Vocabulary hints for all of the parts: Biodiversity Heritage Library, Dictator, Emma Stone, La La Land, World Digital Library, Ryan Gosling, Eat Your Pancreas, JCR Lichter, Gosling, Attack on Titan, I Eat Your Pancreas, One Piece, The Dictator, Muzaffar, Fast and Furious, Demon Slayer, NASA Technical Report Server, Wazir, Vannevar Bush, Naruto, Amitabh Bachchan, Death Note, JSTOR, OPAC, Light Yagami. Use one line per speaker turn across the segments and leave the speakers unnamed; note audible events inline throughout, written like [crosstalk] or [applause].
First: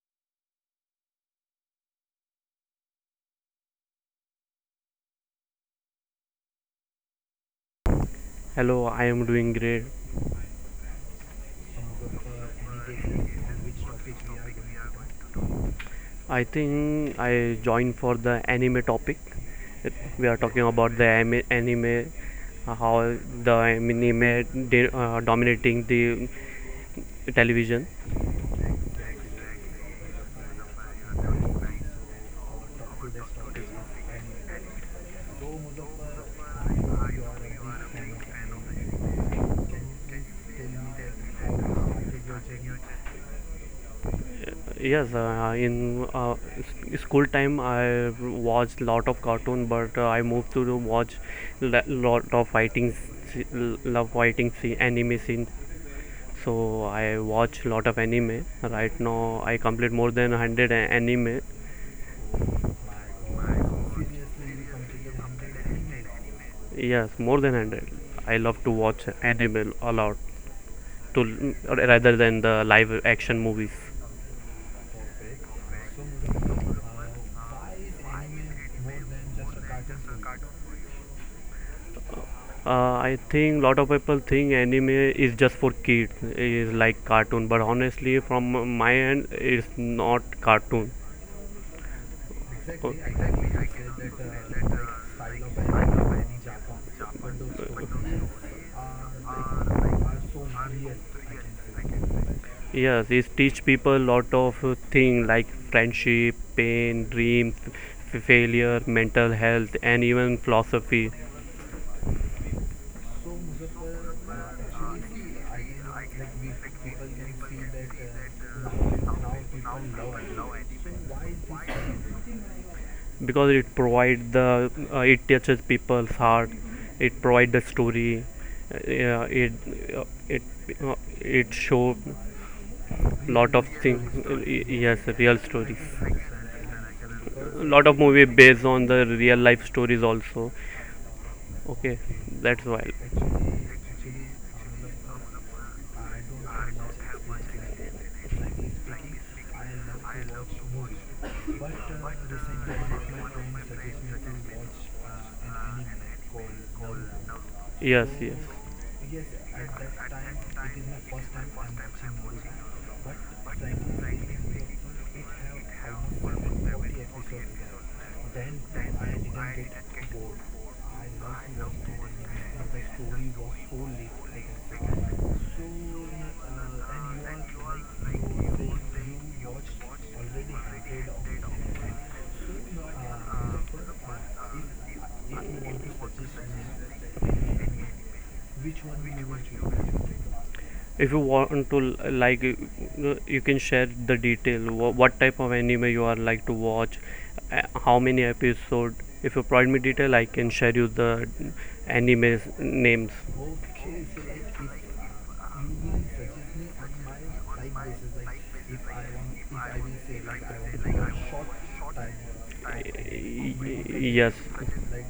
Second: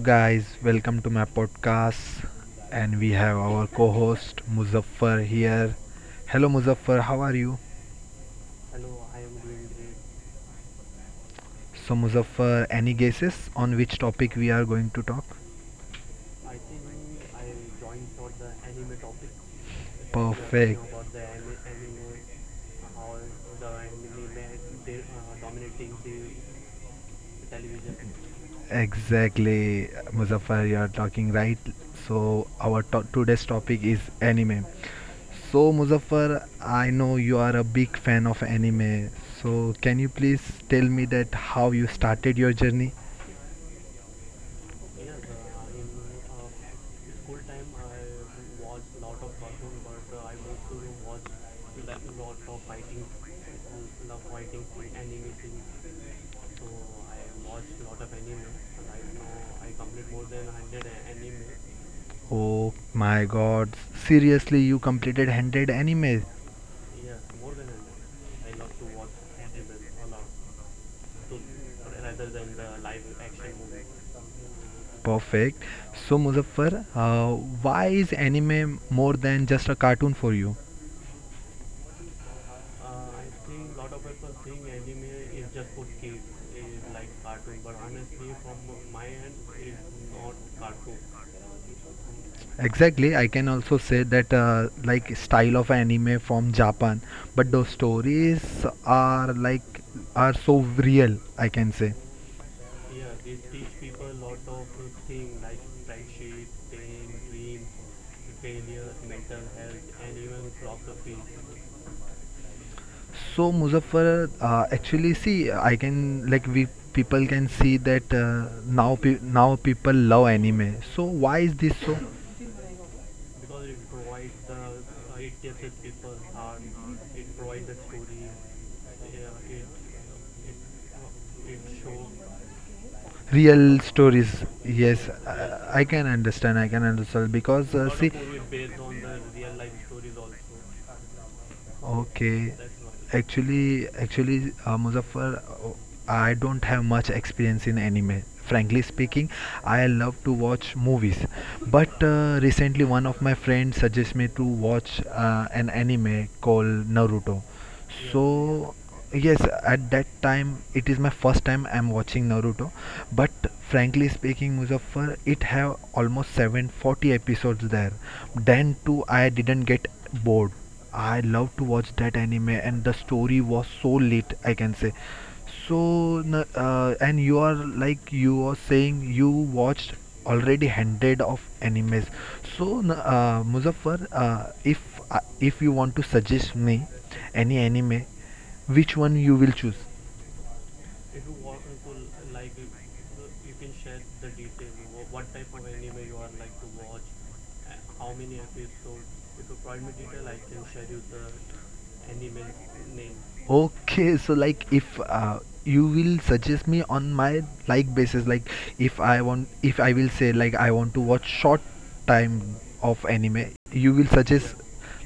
guys, welcome to my podcast. And we have our co host Muzaffar here. Hello, Muzaffar, how are you?
Hello, I am doing great.
So, Muzaffar, any guesses on which topic we are going to talk?
I think I joined for the anime topic. We are talking about
Perfect.
the anime, how the anime dominating the television.
Exactly, Muzaffar, you are talking right. So, our today's topic is anime. So, Muzaffar, I know you are a big fan of anime. So, can you please tell me that how you started your journey?
Yes, in uh, school time I watched lot of cartoon, but I moved to watch lot of fighting, love fighting scene, anime scene. So I watch lot of anime. Right now I complete more than 100 anime.
Oh my god, seriously, you completed 100 anime.
Yes, more than 100. I love to watch anime a lot, to rather than the live action movies.
Perfect. So, Muzaffar, why is anime more than just a cartoon for you?
Uh, I think lot of people think anime is just for kids, is like cartoon. But honestly, from my end, it's not cartoon.
Exactly, I can also say that like style of anime from Japan, but those stories are like are so real, I can say.
Yes, it teach people lot of thing like friendship, pain, dreams, failure, mental health, and even philosophy.
So Muzaffar, actually, see, I can like we people can see that now now people love anime. So why is this so?
Because it provide it touches people's heart. It provide the story. Yeah, uh, it uh, it show lot of
Real stories,
things, yes,
yes,
real stories.
I can understand. I can understand because
Lot of
see.
movie based on the real life stories also. Okay,
Okay.
that's why.
Actually, Muzaffar, I don't have much experience in anime. Frankly speaking, I love to watch movies, but recently one of my friends suggested me to watch an anime called Naruto.
Yes, yes,
So yes, at that time it is my first time I'm watching Naruto. But frankly speaking, Muzaffar, it have almost 740 episodes there. Then too, I didn't get bored. I love to watch that anime, and the story was so lit, I can say. So, and you are like you were saying you watched already hundred of animes. So, Muzaffar, if you want to suggest me any anime, which one you will choose?
if you want to like you can share the detail what type of anime you are like to watch, how many episode. If you provide me detail, I can share you the anime names.
Okay, so like if you will suggest me on my like basis, like if I want, if I will say like I want to watch short time of anime, you will
Yes,
suggest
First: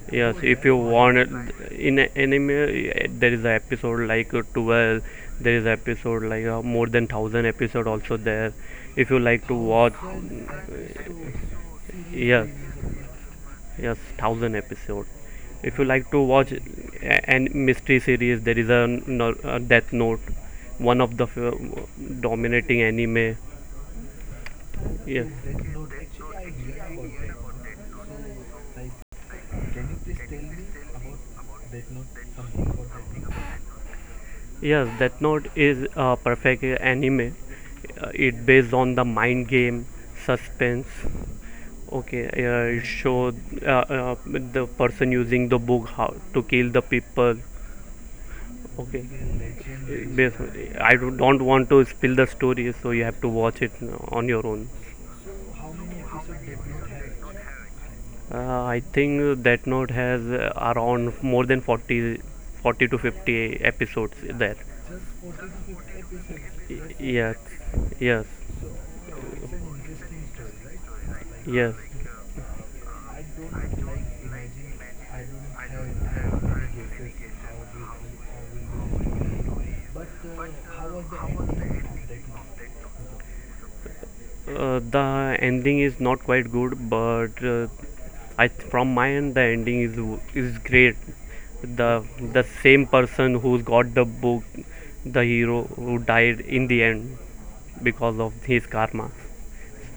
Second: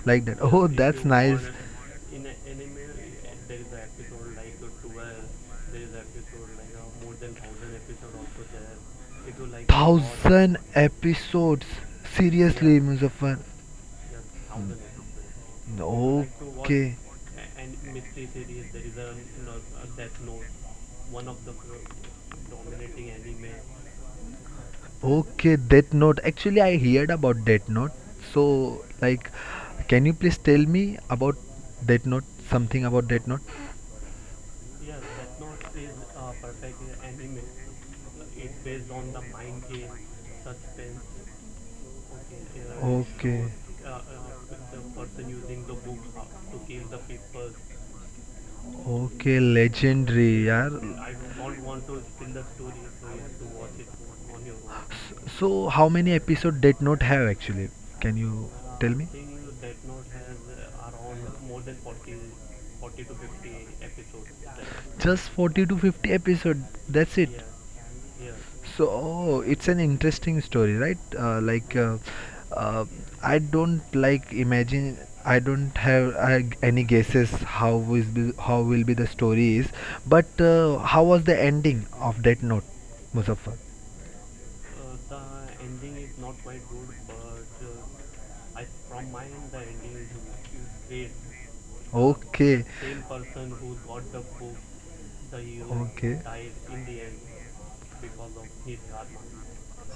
like
yes,
that.
if
Oh,
you
that's
want it
nice.
in anime, there is an episode like 12. There is episode like more than 1000 episode also there, if you like to watch.
Thousand episodes.
Yes,
Seriously, Muzaffar.
yes, 1000 episode, if you like to watch
Okay.
and mystery series. There is a, no- a Death Note, one of the dominating anime. Yes.
Okay, Death Note. Actually, I heard about Death Note. So, like, can you please tell me about Death Note? Something about Death Note?
Yes, Death Note is a perfect anime. It based on the mind game, suspense. Okay, it show
Okay.
the person using the book how to kill the people. Okay,
okay legendary यार
I don't want to spill the story, so you have to watch it on your own.
own. So, how many episode Death Note have actually? Can you
I think that Note has around more than 40 to 50 episodes there.
Just 40 to 50 episode. That's
Yes,
it.
yes,
So oh, it's an interesting story, right?
yes.
Uh, I don't like imagine. I don't have any guesses how is the, how will be the story is, but how was the ending of that note, Muzaffar?
The ending is not quite good, but I from my end the ending is great. The the
Okay,
same person who got the book, the hero who died
okay.
in the end because of his karma.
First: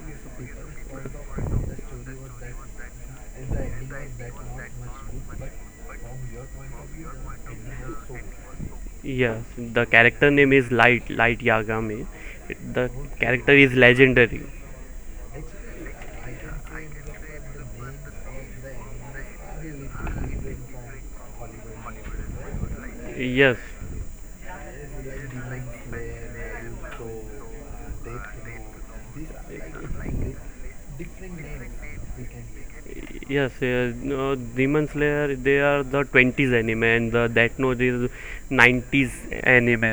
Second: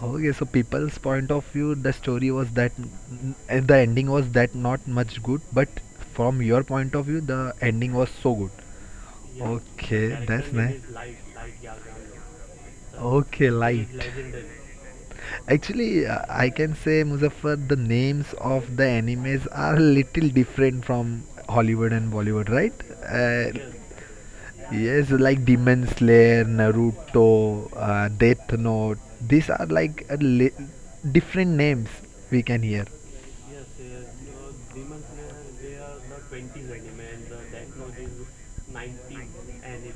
Okay, so people's point of view, the story was that and the ending was that not much good, but from your point of view, the ending was so good.
Yes, the character
Okay,
name
that's
is
nice.
Light Yagami. The character
Okay, he
is
is
legendary.
light. Actually, I can say Muzaffar, the names of the animes are little different from Hollywood and Bollywood, right? Uh,
Yes,
Yes, like Demon Slayer, Naruto, Death Note. These are like a li different names we can hear.
yes, no, Demon Slayer they are the 20s anime and the Death Note is 90s anime.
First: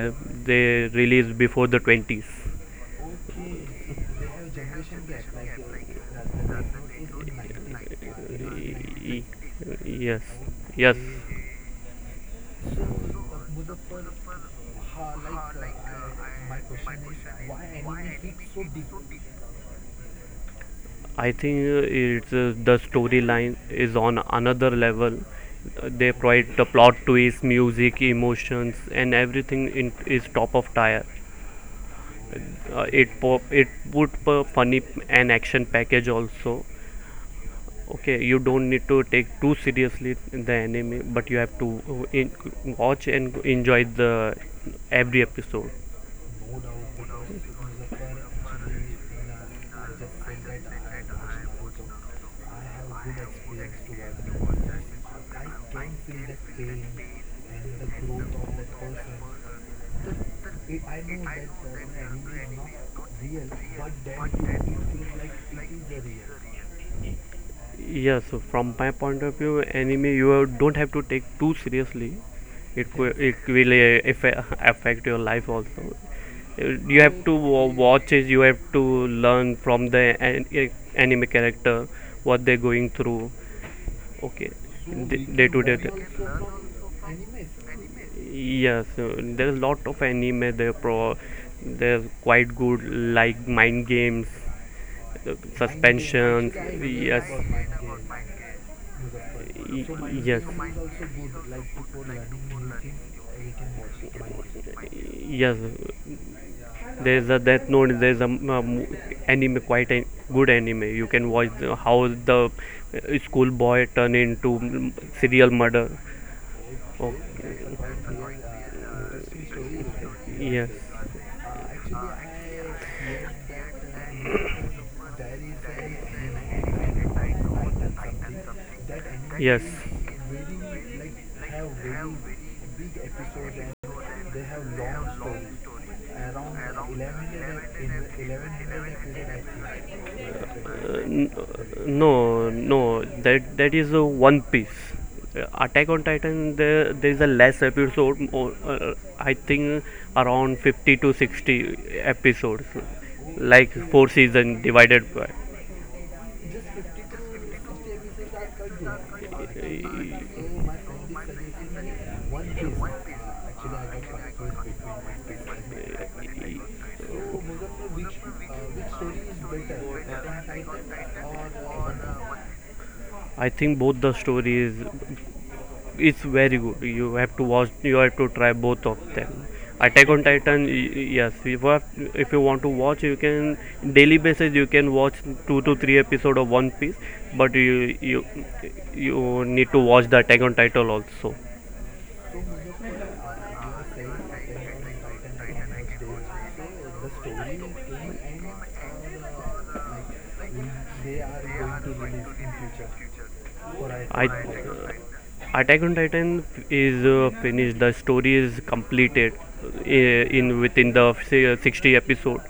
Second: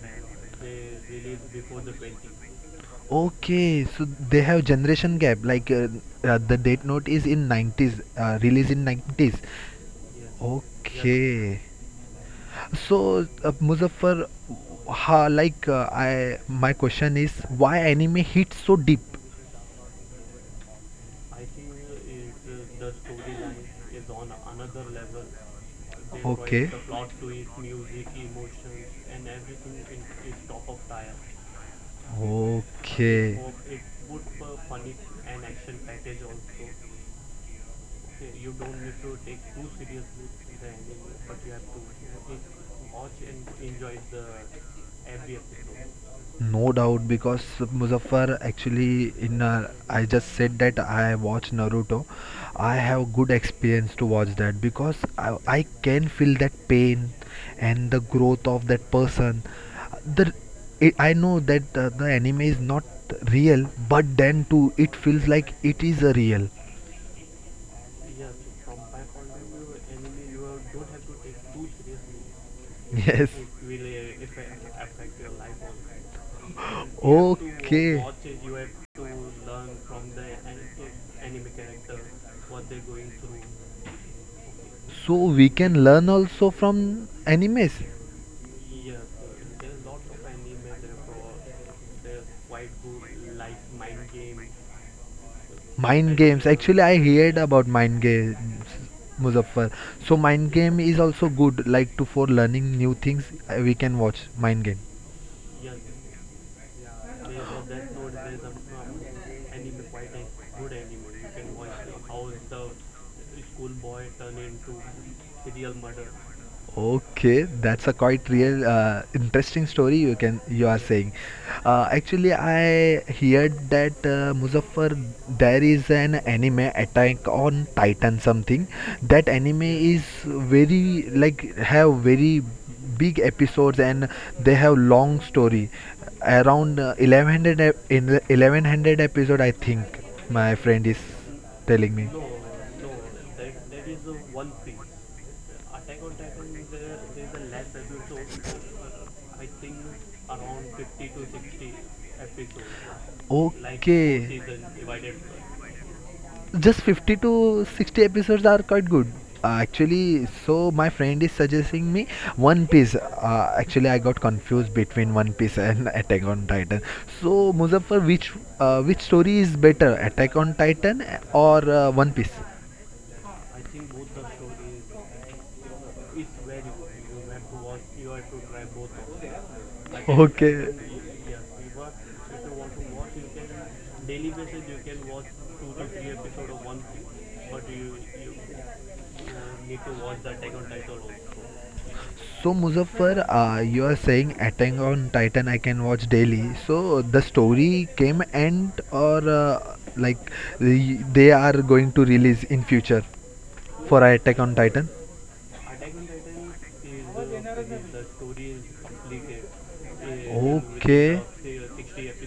They released before the 20s. Okay,
Okay, so they have generation gap. Like the Death Note is in
Demon Slayer is
nineties, released in nineties.
20s. Yes, yes. Okay,
Okay. So, Muzaffar, ha, like I, my question is, why anime hits so deep?
I think it's the storyline is on another level. They provide the plot twist, music, emotions, and everything is top of tier. It po-
Okay.
it would funny, an action package also. Okay, you don't need to take too seriously the anime, but you have to watch and enjoy the every episode.
No doubt, because Muzaffar actually in I just said that I watch Naruto. I have good experience to watch that because I can feel that pain and the growth of that person. The it, I know that the anime is not real, but then too it feels like it is a real.
Yes, so from my point of view, anime you don't have to take too seriously. it, wi-
[laughs] Yes.
it will affect your life also. Uh, you have to
Okay.
watch it. You have to learn from the an- anime character what they're going through. Okay,
So
day to
we
day.
can learn also from animes.
Yes, there is lot of anime. They are quite good, like mind games,
Mind
suspensions.
games. Actually, I
Yes.
heard about mind games, Muzaffar. So
Y-
mind game is also good, like to for learning new things. We can watch mind game.
yes, yes, there is a Death Note. There is a anime, quite a good anime. You can watch how the school boy turn into serial murder.
Okay,
Okay.
that's a quite real interesting story you can you
Yes.
are saying. Actually, I heard that Muzaffar there is an anime Attack on Titan something. That anime
Yes.
is very like have very big episodes and they have long story around 1100 in 1100 episode I think my friend is
n-
telling me
no, no, that is a One Piece. Attack on Titan, there is a less episode, I think around 50 to 60 episodes like four season divided
just 50 to 60 episodes are quite good actually so my friend is suggesting me one piece actually I got confused between one piece and [laughs] attack on titan so Muzaffar which story is better attack on titan or one piece.
by. I think both the stories it's very good. You have to watch. You have to try both of them. Attack on Titan, yes. If you want to watch, you can daily basis. You can watch two to three episode of One Piece, but you need to watch the Attack on Titan also.
So Muzaffar, you are saying Attack on Titan I can watch daily. So the story came end or like they are going to release in future for Attack on Titan?
I uh, is finished. The story is completed uh, in within
Okay,
60 episode,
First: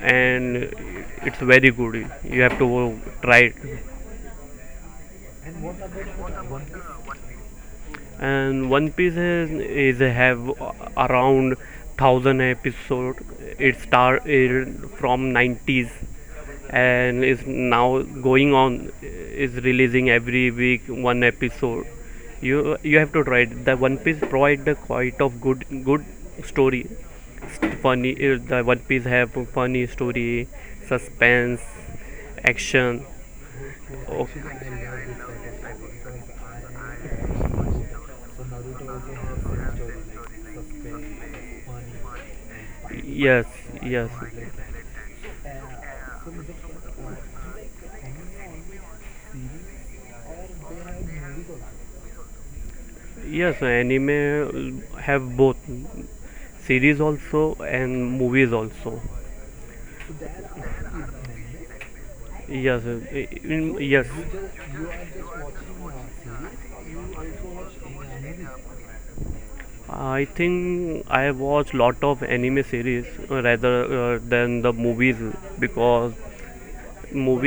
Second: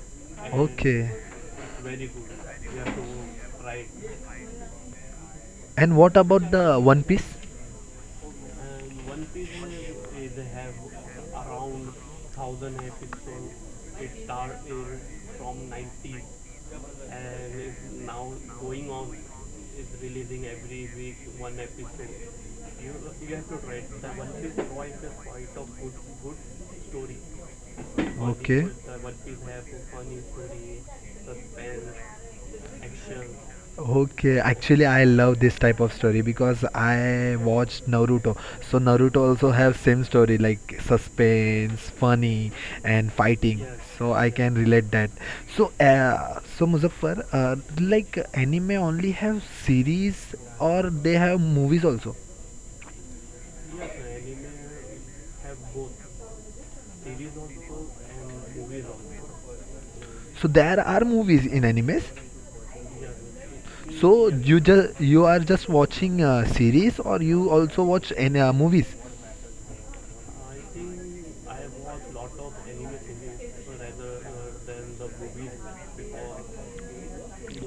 and
okay.
it's very good. You have to try it.
And what about the One Piece?
And One Piece is have around 1000 episode. It started from 90s and is now going on, is releasing every week one episode. You have to try it. The One Piece provide the quite of good story. Funny,
Okay.
the One Piece have funny story, suspense, action.
Okay,
Oh,
actually I love this type of story because I watched Naruto. So Naruto also have same story like suspense, funny and fighting.
yes,
So I
yes,
yes. can relate that. So so Muzaffar, like anime only have series or they have movies also.
yes. Anime have both series also and movies also.
So there are movies in animes.
Yes, so yes.
So you just you are just watching series or you also watch any movies?
I think I watch lot of anime series, rather than the movies, because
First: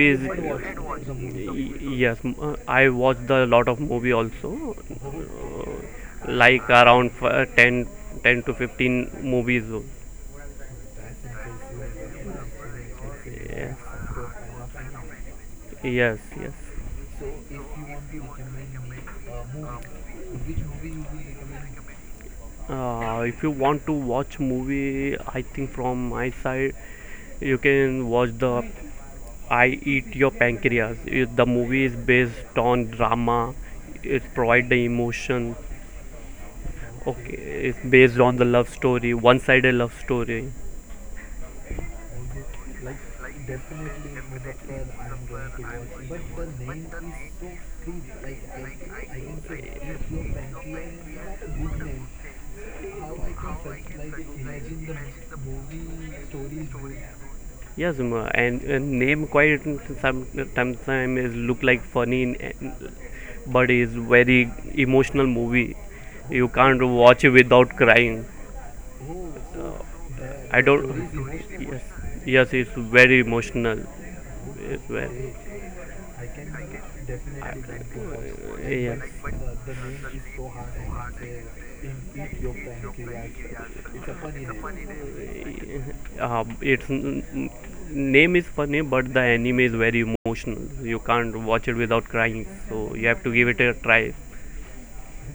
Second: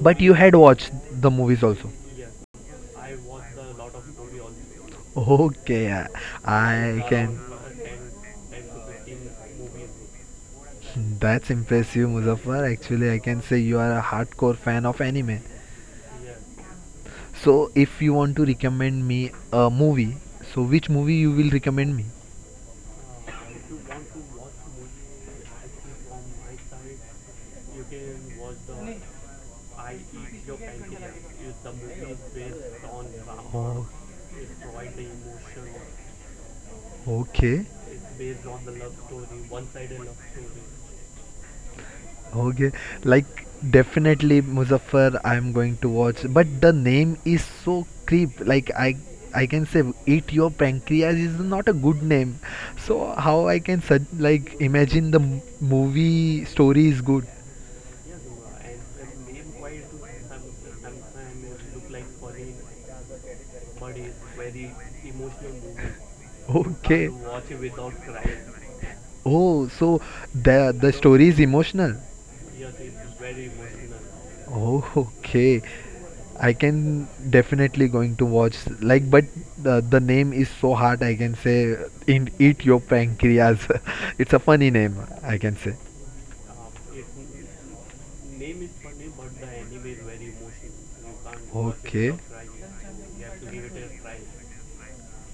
But you had watched the movies also. [laughs]
yes, I watch the lot of movie also,
Okay,
like
I
around
can.
10 ten to 15 movies.
[laughs] That's impressive, Muzaffar. Actually, I can say you
Yes,
are a hardcore fan of anime.
yes, yes.
So if you want to recommend me a movie, so which movie you will recommend me?
If you want to watch movie, I think from my side you can watch the I Eat Your Pancreas. The movie is based on drama.
Oh,
It provide the emotion. Okay,
okay.
it's based on the love story, one-sided love story.
Okay, like definitely Muzaffar, I'm going to watch. But the name is so creep. Like I can say eat your pancreas is not a good name. So how I can like imagine the movie story is good?
Yes, ma. And name quite some sometimes is look like funny, but is very emotional movie. You can't
[laughs] Okay.
watch it without crying.
Oh,
Uh,
so
I
the
don't.
story is
Yes,
emotional.
yes, it's very emotional.
Oh,
Where,
Okay, I can definitely going to watch like,
yeah.
but the name is so hard. I can say in eat your pancreas. [laughs] It's a funny name. I can say.
Name. Its name is funny, but the anime is very emotional. You can't watch it without
Okay.
crying, so you have to give it a try.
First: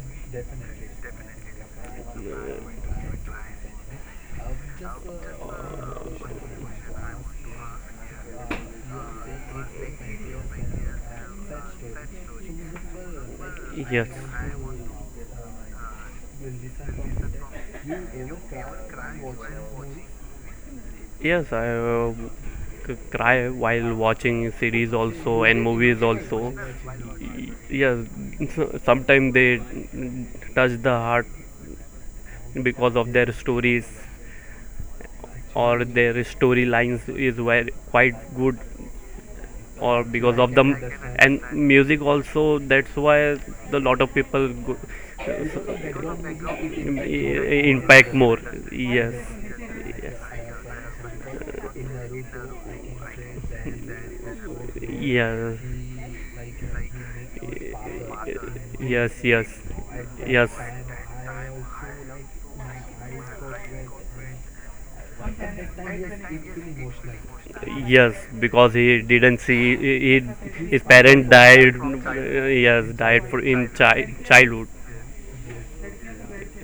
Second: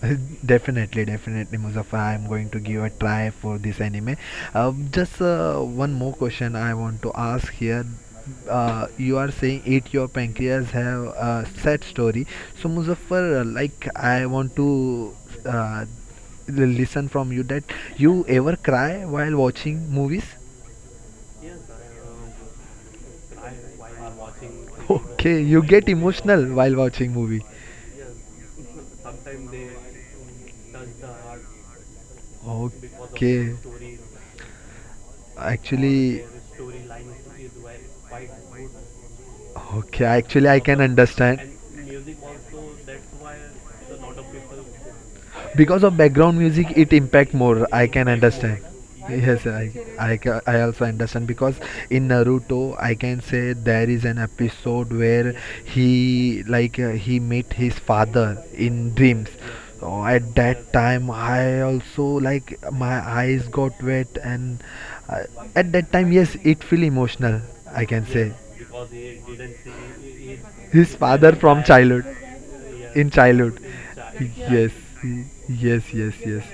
[laughs] Definitely, definitely, Muzaffar. I'm going to give a try for this anime. Just one more question I want to ask here. You are saying eat your pancreas have a sad story. So Muzaffar, like
Yes.
I want to uh, listen from you that you ever cry while watching movies?
Yes, I cry while watching series
[laughs]
also
Okay,
and
you get
movies also.
emotional while watching movie.
Yes, sometimes they touch the heart because of their
Okay.
stories, or their
Actually,
storylines is very, quite
well,
good,
okay,
or because
actually,
of
I
them
can Okay. understand
and music also. That's why the
the
lot of
lot of
people
people because of background music it impact more I can impact more.
impact more.
Understand I
Yes.
yes
Yes.
I also understand because in naruto I can say there is an episode where he like he met his father in
Yes,
dreams.
yes.
Yes, so at
Yes.
that yes, time I also like my eyes got wet and uh, at that time yes it feel emotional I
Yes,
can yes.
because
say
he didn't see his
his
parent
father from
died.
childhood.
Yes,
In
died for in
childhood.
childhood.
Yes. Yes, yes, yes.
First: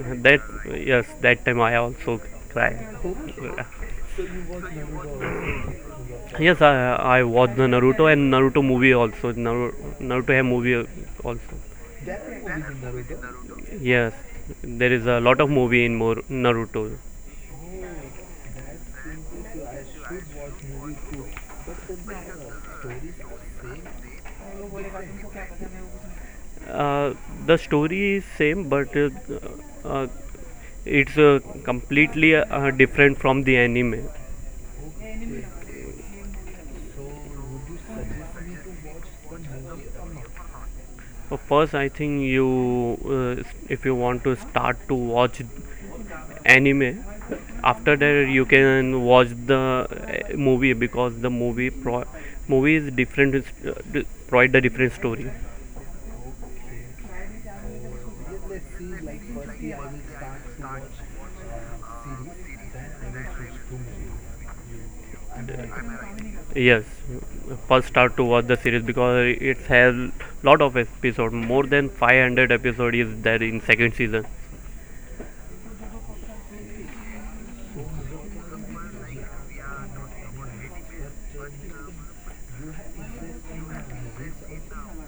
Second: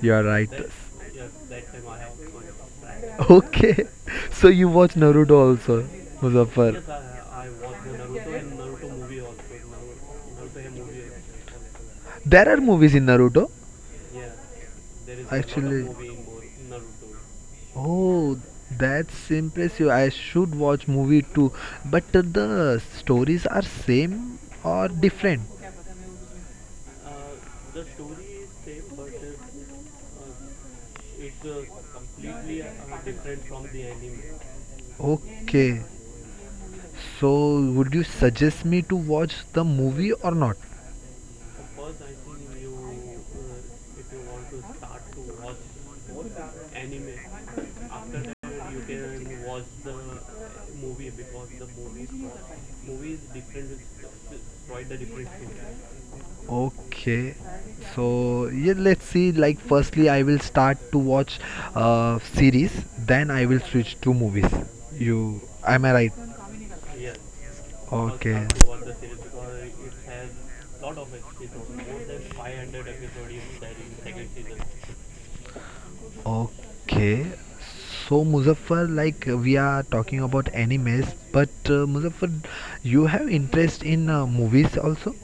You are
That
right.
Yes, that time I also cried.
Okay. So you watch Naruto also,
Yes, I,
Muzaffar.
I watched the Naruto and Naruto movie also. Naruto have movie also.
There are movies in Naruto.
Yes, there is a lot of
Actually.
movie in more Naruto.
Oh, that's impressive. I should watch movie too. But the stories are same or different?
Uh, the story is same, but uh, it's completely different from the anime.
Okay. So, would you suggest me to watch the movie or not?
So first, I think uh, if you want to start to watch anime, after that you can watch the movie, because the movie movie is different, provide the different story.
Okay. So, yeah, let's see. Like, firstly, I will start to watch series, then I will switch to movies. You, am I right?
Yes, first start to
Okay.
watch the series, because it has lot of episode, more than 500 episode is there in second season.
Okay. So, Muzaffar, like, we are talking about animes, but Muzaffar, you have interest in movies also?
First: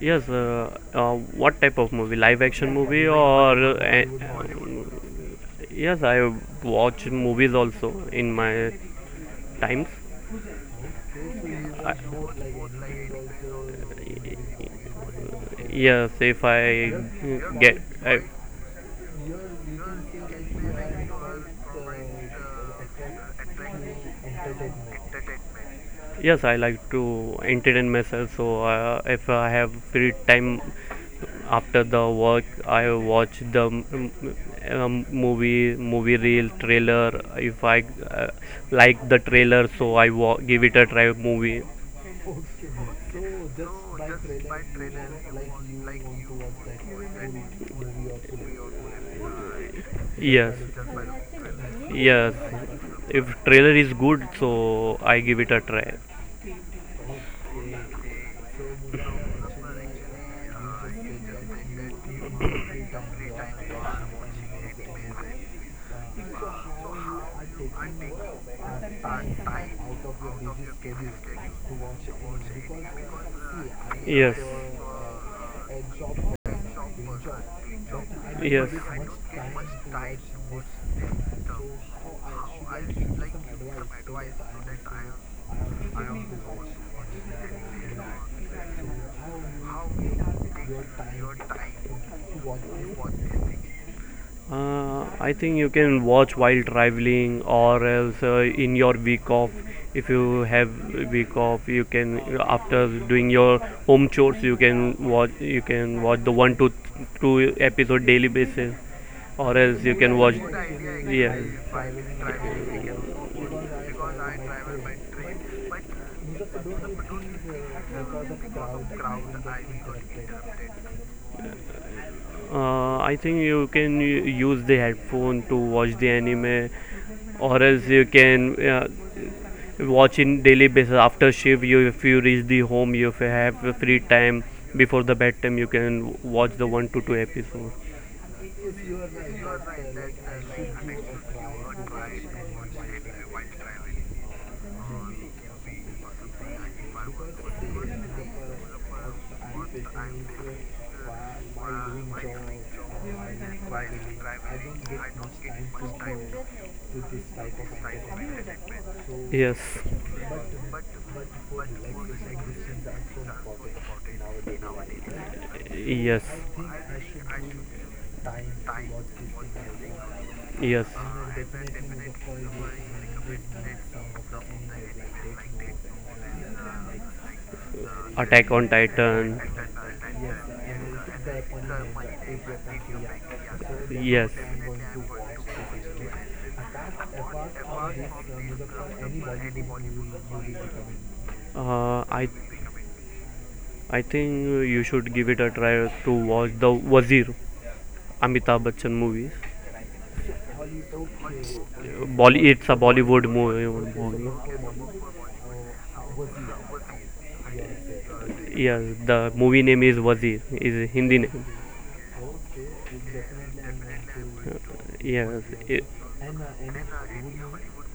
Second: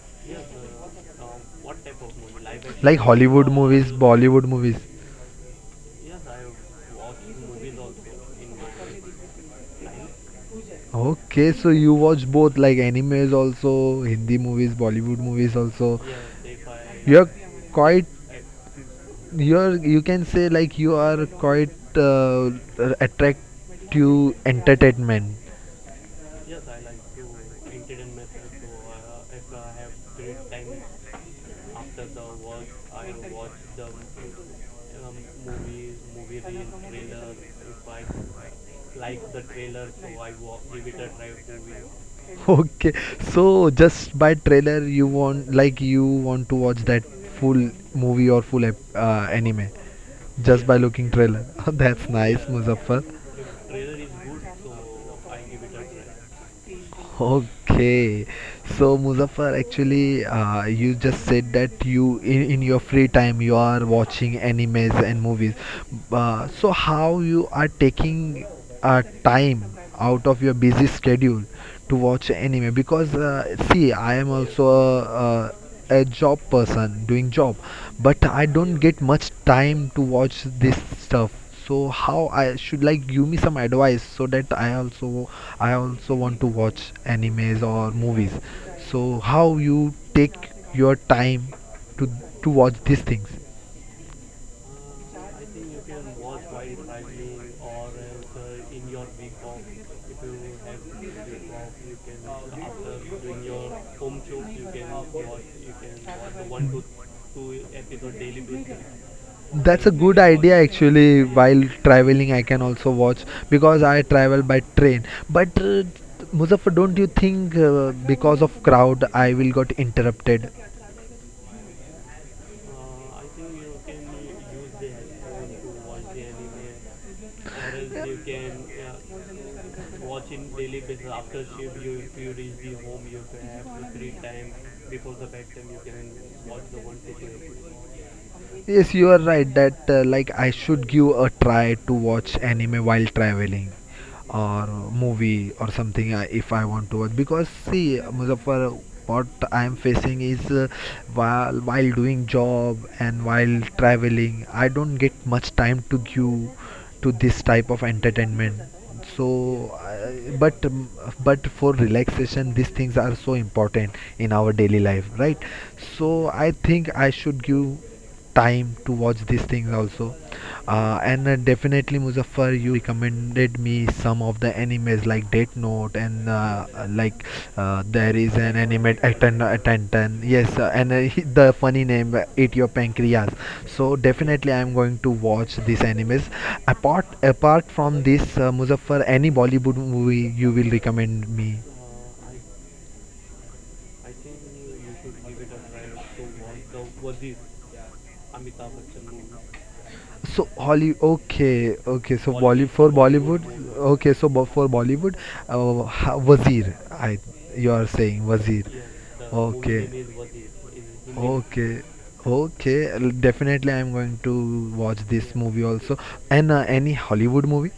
Yes, what type of movie? Live action
Like
movie, or
Hollywood movies, Bollywood movies.
yes, I watch movies also in my times.
Okay, so you watch both like animes also, Hindi movies, Bollywood movies also.
Yes, if I
You're
get,
quite,
I,
you're you can say like you are quite uh, attract to entertainment. [laughs]
yes, I like to entertain myself. So if I have free time after the work, I watch the movie reel, trailer. If I uh, like the trailer, so I give it a try. Movie,
Okay, so just by trailer you want like you want to watch that full movie or full anime
yes,
just by looking trailer. [laughs] That's
yes.
nice, Muzaffar.
If trailer is good, so I give it a try.
Okay, so Muzaffar, actually, you just said that you in your free time you are watching animes and movies. So how you are taking time out of your busy schedule to watch anime? Because see, I am also a job person doing job but I don't get much time to watch this stuff so how I should like give me some advice so that I also want to watch animes or movies so how you take your time to to watch these things.
I think you can watch while traveling, or else in your week off. If you have week off, you can after doing your home chores, you can watch the one to two episode daily basis, or else you
That's a
can
good
watch. Good
idea
idea. Yeah.
actually while
If
traveling I can also watch because I travel by train but muzaffar don't you think because of crowd I will got interrupted.
I think you can use the headphone to watch the anime, or else you can watching daily basis after shift. You If you reach the home, you if you have a free time before the bedtime, you can watch the one to two episode.
Yes, you are right that like I should give a try to watch anime while traveling or movie or something if I want to watch because see Muzaffar what I am facing is while while doing job and while traveling I don't get much time to give to this type of entertainment so
Yes,
but but for relaxation these things are so important in our daily life right
yes,
so I think I should give time to watch these things also
yes.
and definitely muzaffar you recommended me some of the animes like death note and like there is
Attack
an
on
anime
Titan.
attent attentan yes and [laughs] the funny name eat your pancreas so
Yes,
definitely I am going to watch these animes apart apart from this muzaffar any bollywood movie you will recommend me.
uh, i I think you should give it a try to watch the Wazir Amitabh Bachchan movies.
So Holly, okay, okay. So Bolly
It's a
Bollywood, for
Bollywood
Bollywood,
movie.
okay. So for Bollywood, Wazir, I you are saying
Yes,
Wazir,
the movie name is
okay,
Wazir. Is Hindi name.
okay, okay. I'll- Definitely, I'm going to watch
Yes,
this Yes, movie also. And any Hollywood movie?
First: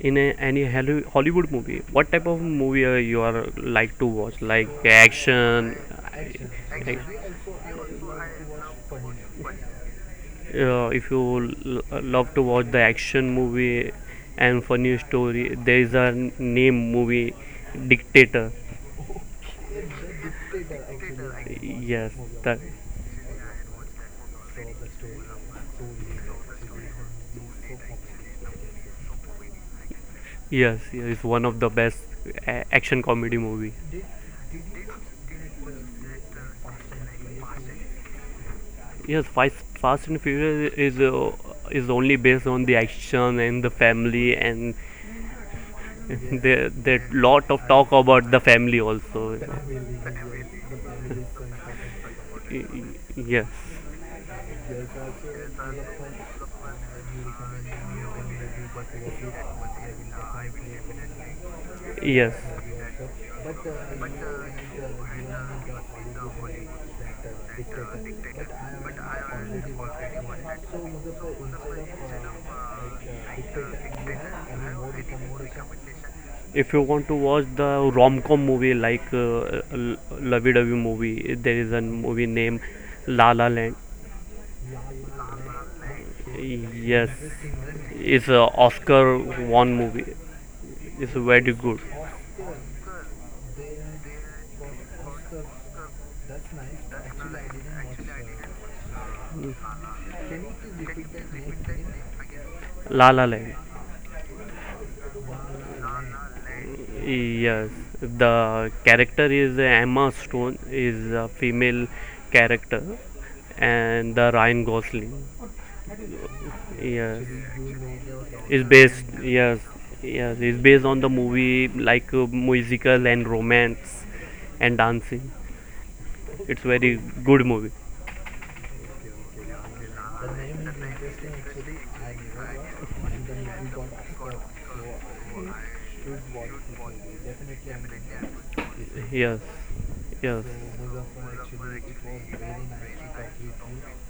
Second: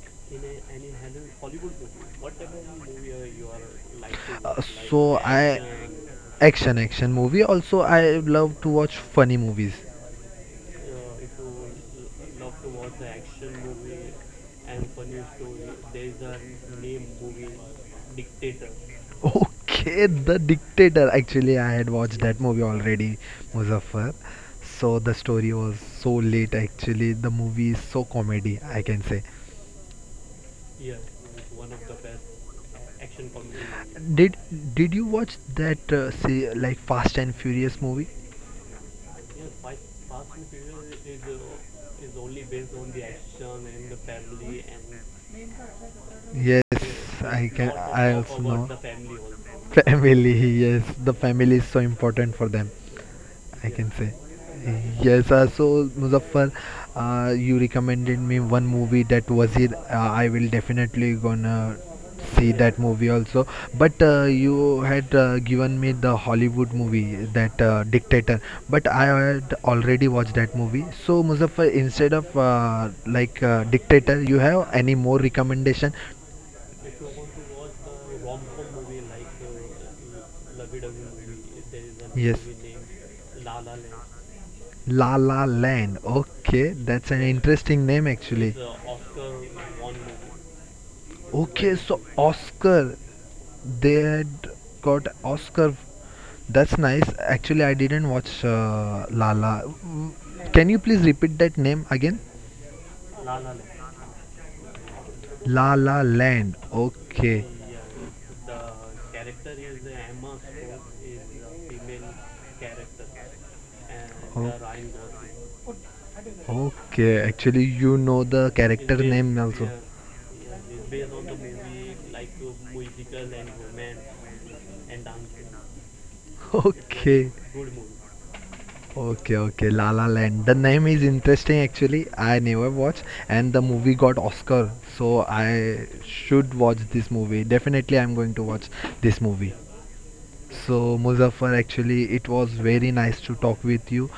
in any Hollywood movie, what type of movie you are like to watch?
Uh, like
Like
so I action.
action.
Action action movie. Also, I love to watch funny movies.
If you love to watch the action movie and funny story, there is a name movie, Dictator.
Okay, The Dictator. Actually, I had
Yes,
watched that
that
movie already, Muzaffar. So the story was so late. Actually, the movie is so comedy. I can say.
yes, yeah, it's one of the best action comedy movie.
Did Did you watch that say like Fast and Furious movie?
Yes, Fast and Furious is only based on the action and the family, and [laughs] there
Yes,
there lot
I
of
can.
talk
I
about the
also know.
family
Family.
also.
[laughs] Yes, the family is so important for
Y-
them.
y- Yes,
I can say. Yes, so Muzaffar, you recommended me one movie that was it. I will definitely gonna
yes.
see that movie also. But you had given me the Hollywood movie that Dictator, but I had already watched that movie. So Muzaffar, instead of Dictator, you have any more recommendation.
If you want to watch the rom-com movie like lovey-dovey movie, there is a
A
movie
Yes.
named La La Land.
La La Land. Okay, that's
Yes,
an interesting name
it's a
actually.
Oscar-won movie. It's
Like,
very
Okay,
good.
so Oscar, they had got Oscar. That's nice. Actually, I didn't watch La La. Can you please repeat that name again?
La La Land.
La La Land. Okay.
Yes, the character is Emma Stone is a female character, and the Ryan Gosling.
Gosling. Okay.
Yes,
Actually, you know the is
is
character
based.
based name
Yes, yes, is based on the movie like musical and romance and
[laughs]
dancing.
Yeah.
It's very
Okay.
good movie.
Okay, okay, La La Land. The name is interesting actually. I never watched, and the movie got Oscar, so I should watch this movie. Definitely, I'm going to watch this
Yes,
movie.
yes.
So, Muzaffar, actually, it was very nice to talk with you.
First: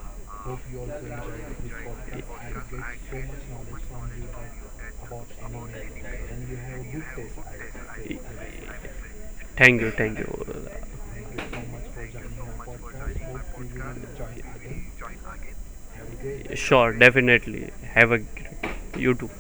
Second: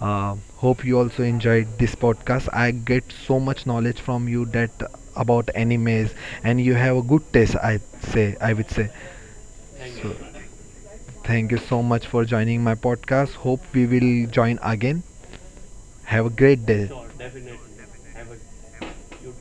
Hope you also enjoyed this podcast. I get so much knowledge from you that about animes, and you have a good taste. I say, I would say.
Thank you,
So,
thank you.
thank you so much for joining my podcast. Hope we will join again. Have a great day.
Sure, definitely. Have a great you too.